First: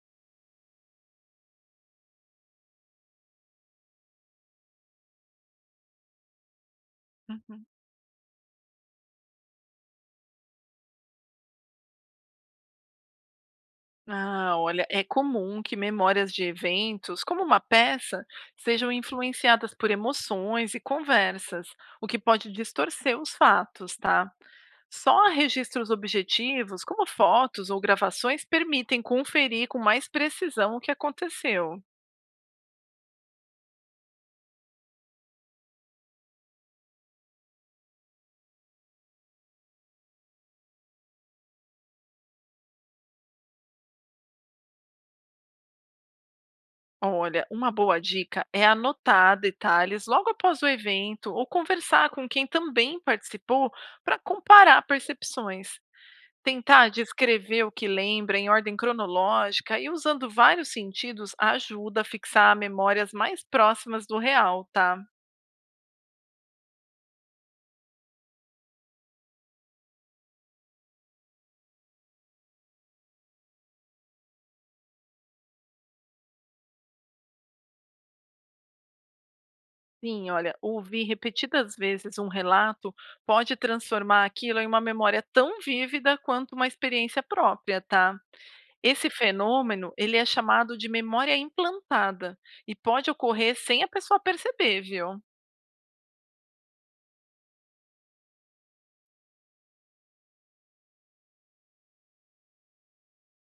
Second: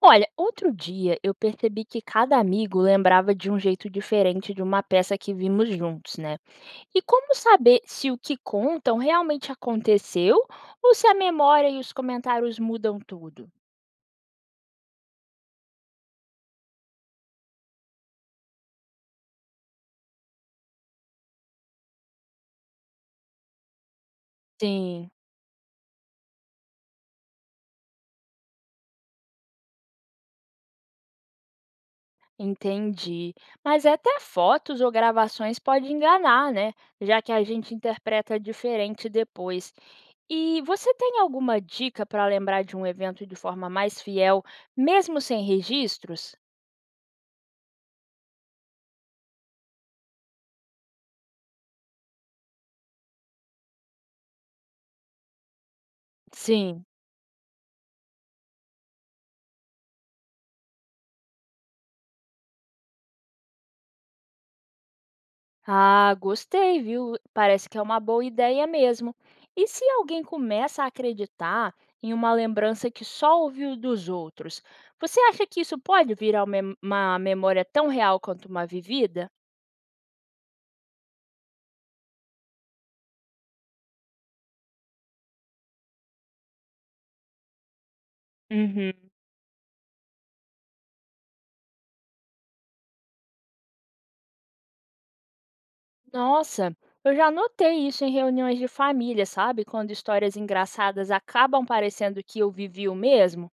Olha, outro dia eu percebi que cada amigo lembrava de um jeito diferente de uma peça que vimos juntos, né? E como Uhum. saber se o que contam realmente aconteceu ou se a memória e os comentários mudam tudo? Ah, olha, é comum que memórias de eventos, como uma peça, sejam influenciadas por emoções e conversas, o que pode distorcer os fatos, tá? Sim, Só registros objetivos, como fotos ou gravações, permitem conferir com mais precisão o que aconteceu. entendi. Mas até fotos ou gravações pode enganar, né? Já que a gente interpreta diferente depois. E você tem alguma dica para lembrar de um evento de forma mais fiel, mesmo sem registros? Olha, uma boa dica é anotar detalhes logo após o evento ou conversar com quem também participou para comparar percepções. Sim. Tentar descrever o que lembra em ordem cronológica e usando vários sentidos ajuda a fixar memórias mais próximas do real, tá? Ah, gostei, viu? Parece que é uma boa ideia mesmo. E se alguém começa a acreditar em uma lembrança que só ouviu dos outros, você acha que isso pode virar uma memória tão real quanto uma vivida? Sim, olha, ouvir repetidas vezes um relato pode transformar aquilo em uma memória tão vívida quanto uma experiência própria, tá? Esse Uhum. fenômeno, ele é chamado de memória implantada e pode ocorrer sem a pessoa perceber, viu? Nossa, eu já notei isso em reuniões de família, sabe? Quando histórias engraçadas acabam parecendo que eu vivi o mesmo.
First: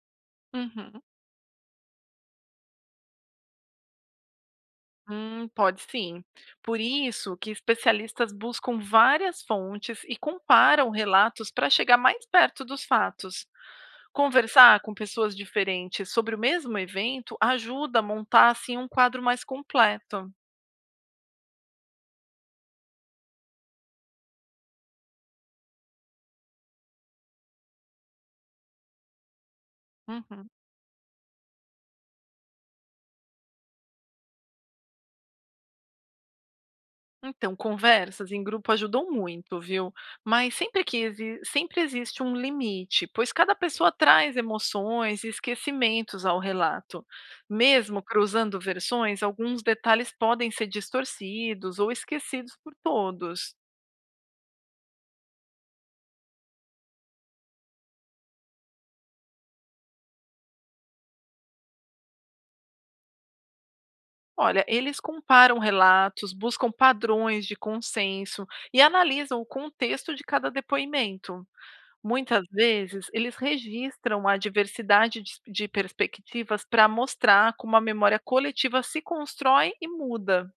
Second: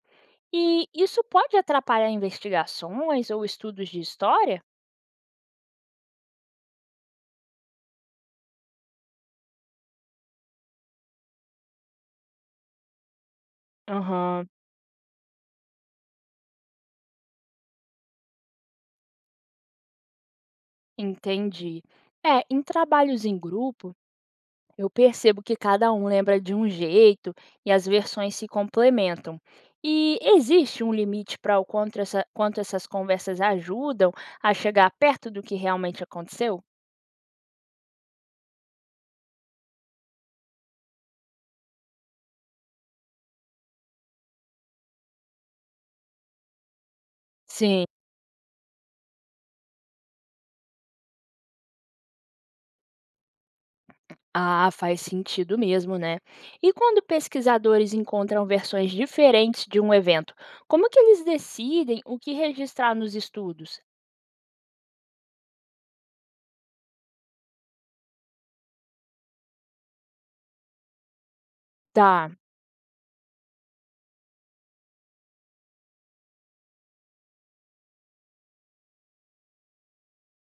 E Uhum. isso pode atrapalhar investigações ou estudos de história? Pode sim. Por isso que especialistas buscam várias fontes e comparam relatos para chegar mais perto dos fatos. Aham. Conversar com pessoas diferentes sobre o mesmo evento ajuda a montar assim um quadro mais completo. Entendi. É, em trabalhos em grupo, eu percebo que cada um lembra de um jeito e as versões se complementam. E Uhum. existe um limite para o quanto, quanto essas conversas ajudam a chegar perto do que realmente aconteceu? Então, conversas em grupo ajudam muito, viu? Mas sempre existe um limite, pois cada pessoa traz emoções e esquecimentos ao relato. Sim. Mesmo cruzando versões, alguns detalhes podem ser distorcidos ou esquecidos por todos. Ah, faz sentido mesmo, né? E quando pesquisadores encontram versões diferentes de um evento, como que eles decidem o que registrar nos estudos? Olha, eles comparam relatos, buscam padrões de consenso e analisam o contexto de cada depoimento. Tá. Muitas vezes, eles registram a diversidade de perspectivas para mostrar como a memória coletiva se constrói e muda.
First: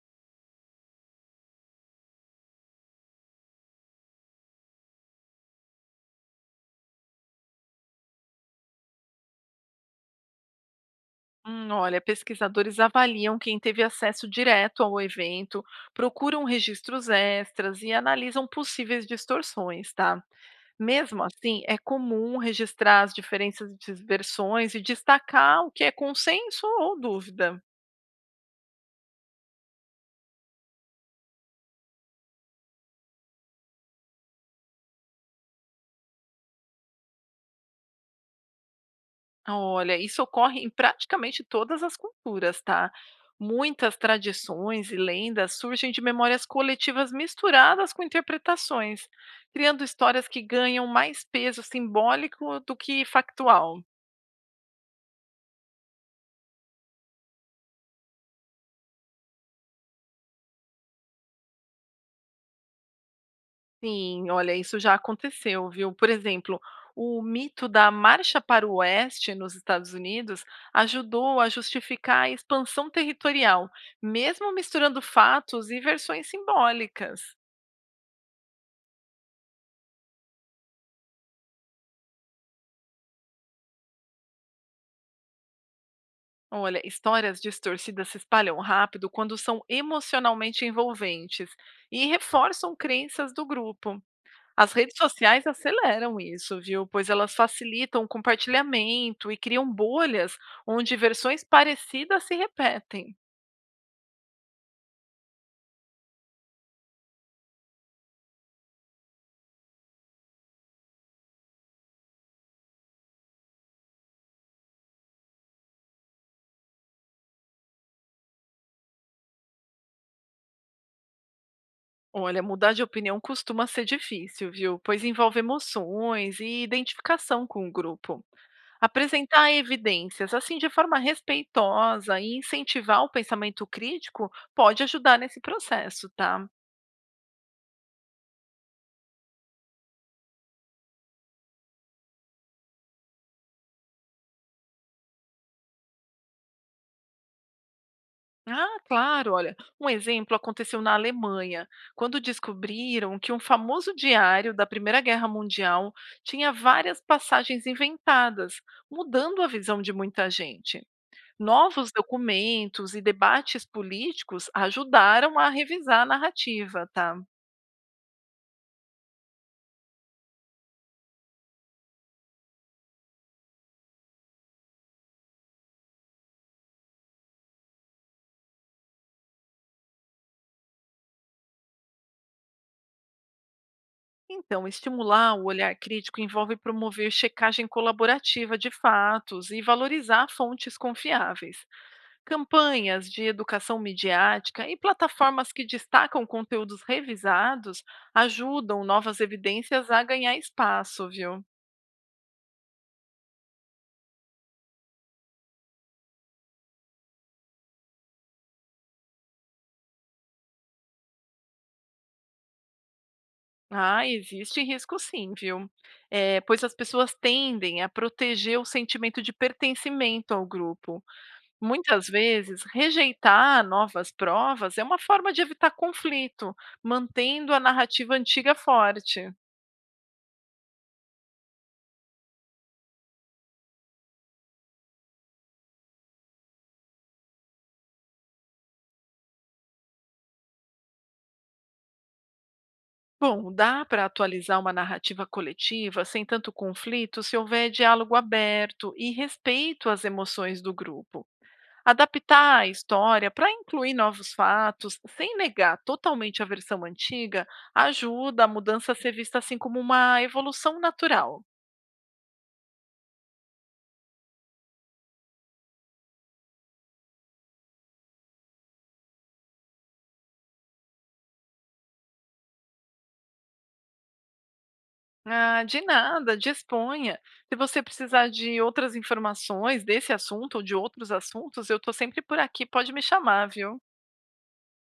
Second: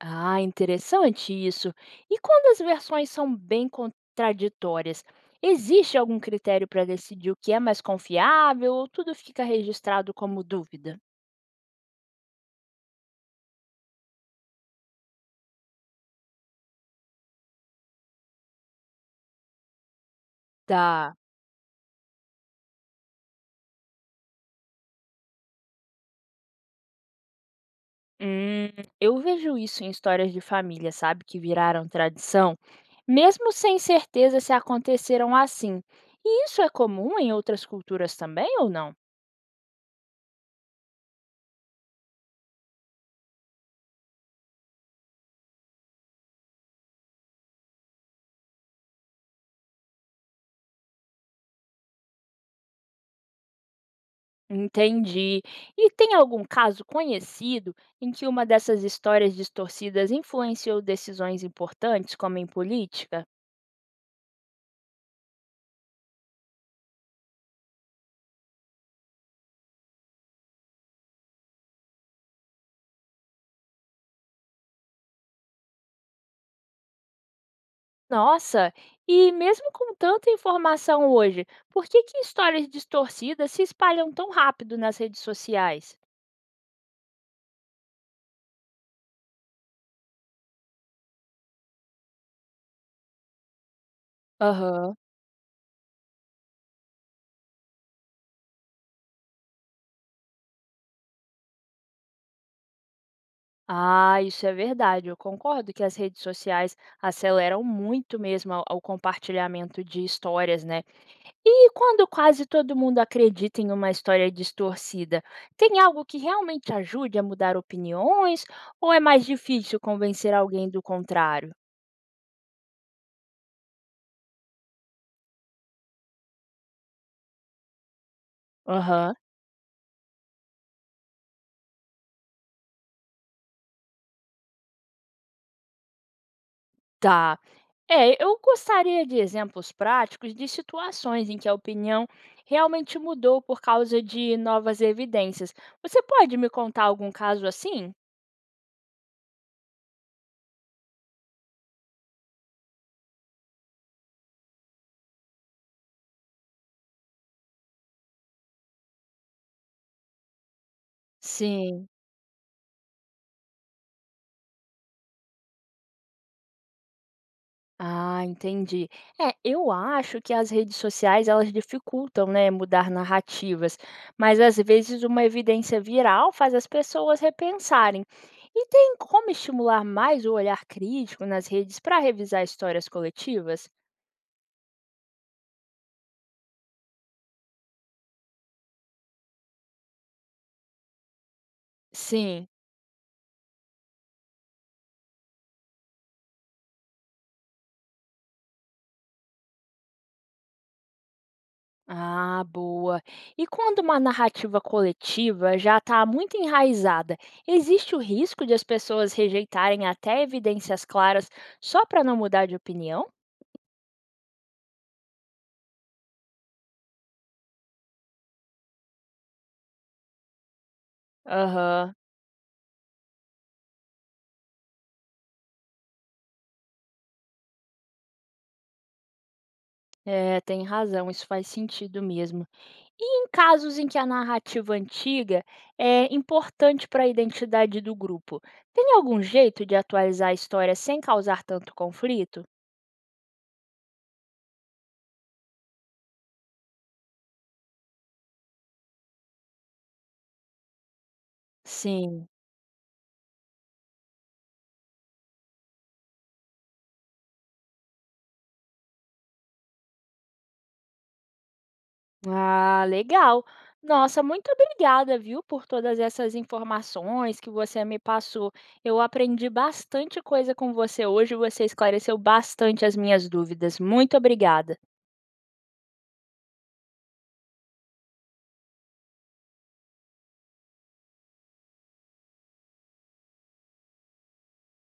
Ah, interessante isso. E quando as versões são bem contraditórias, existe algum critério para decidir o que é mais confiável ou tudo fica registrado como dúvida? Olha, pesquisadores avaliam quem teve acesso direto ao evento, procuram registros extras e analisam possíveis distorções, tá? Tá. Mesmo assim, é comum registrar as diferenças de versões e destacar o que é consenso ou dúvida. Hum, eu vejo isso em histórias de família, sabe, que viraram tradição, mesmo sem certeza se aconteceram assim. E isso é comum em outras culturas também ou não? Olha, isso ocorre em praticamente todas as culturas, tá? Muitas tradições e lendas surgem de memórias coletivas misturadas com interpretações, criando histórias que ganham mais peso simbólico do que factual. Entendi. E tem algum caso conhecido em que uma dessas histórias distorcidas influenciou decisões importantes, como em política? Sim, olha, isso já aconteceu, viu? Por exemplo, o mito da Marcha para o Oeste nos Estados Unidos ajudou a justificar a expansão territorial, mesmo misturando fatos e versões simbólicas. Nossa, e mesmo com tanta informação hoje, por que que histórias distorcidas se espalham tão rápido nas redes sociais? Olha, histórias distorcidas se espalham rápido quando são emocionalmente envolventes e reforçam crenças do grupo. As redes Aham. sociais aceleram isso, viu? Pois elas facilitam o compartilhamento e criam bolhas onde versões parecidas se repetem. Ah, isso é verdade. Eu concordo que as redes sociais aceleram muito mesmo ao compartilhamento de histórias, né? E quando quase todo mundo acredita em uma história distorcida, tem algo que realmente ajude a mudar opiniões ou é mais difícil convencer alguém do contrário? Olha, mudar de opinião costuma ser difícil, viu? Pois envolve emoções e identificação com o grupo. Aham. Apresentar evidências, assim, de forma respeitosa e incentivar o pensamento crítico pode ajudar nesse processo, tá? Tá. É, eu gostaria de exemplos práticos de situações em que a opinião realmente mudou por causa de novas evidências. Você pode me contar algum caso assim? Ah, claro, olha, um exemplo aconteceu na Alemanha, quando descobriram que um famoso diário da Primeira Guerra Mundial tinha várias passagens inventadas, mudando a visão de muita gente. Sim. Novos documentos e debates políticos ajudaram a revisar a narrativa, tá? Ah, entendi. É, eu acho que as redes sociais elas dificultam, né, mudar narrativas, mas às vezes uma evidência viral faz as pessoas repensarem. E tem como estimular mais o olhar crítico nas redes para revisar histórias coletivas? Então, estimular o olhar crítico envolve promover checagem colaborativa de fatos e valorizar fontes confiáveis, Sim. campanhas de educação midiática e plataformas que destacam conteúdos revisados ajudam novas evidências a ganhar espaço, viu? Ah, boa. E quando uma narrativa coletiva já está muito enraizada, existe o risco de as pessoas rejeitarem até evidências claras só para não mudar de opinião? Ah, existe risco sim, viu? Pois as pessoas tendem a proteger o sentimento de pertencimento ao grupo. Aham. Muitas vezes, rejeitar novas provas é uma forma de evitar conflito, mantendo a narrativa antiga forte. É, tem razão, isso faz sentido mesmo. E em casos em que a narrativa antiga é importante para a identidade do grupo, tem algum jeito de atualizar a história sem causar tanto conflito? Bom, dá para atualizar uma narrativa coletiva sem tanto conflito se houver diálogo aberto e respeito às emoções do grupo. Sim. Adaptar a história para incluir novos fatos, sem negar totalmente a versão antiga, ajuda a mudança a ser vista assim como uma evolução natural. Ah, legal. Nossa, muito obrigada, viu, por todas essas informações que você me passou. Eu aprendi bastante coisa com você hoje, você esclareceu bastante as minhas dúvidas. Muito obrigada. Ah, de nada, disponha. Se você precisar de outras informações desse assunto ou de outros assuntos, eu estou sempre por aqui, pode me chamar, viu?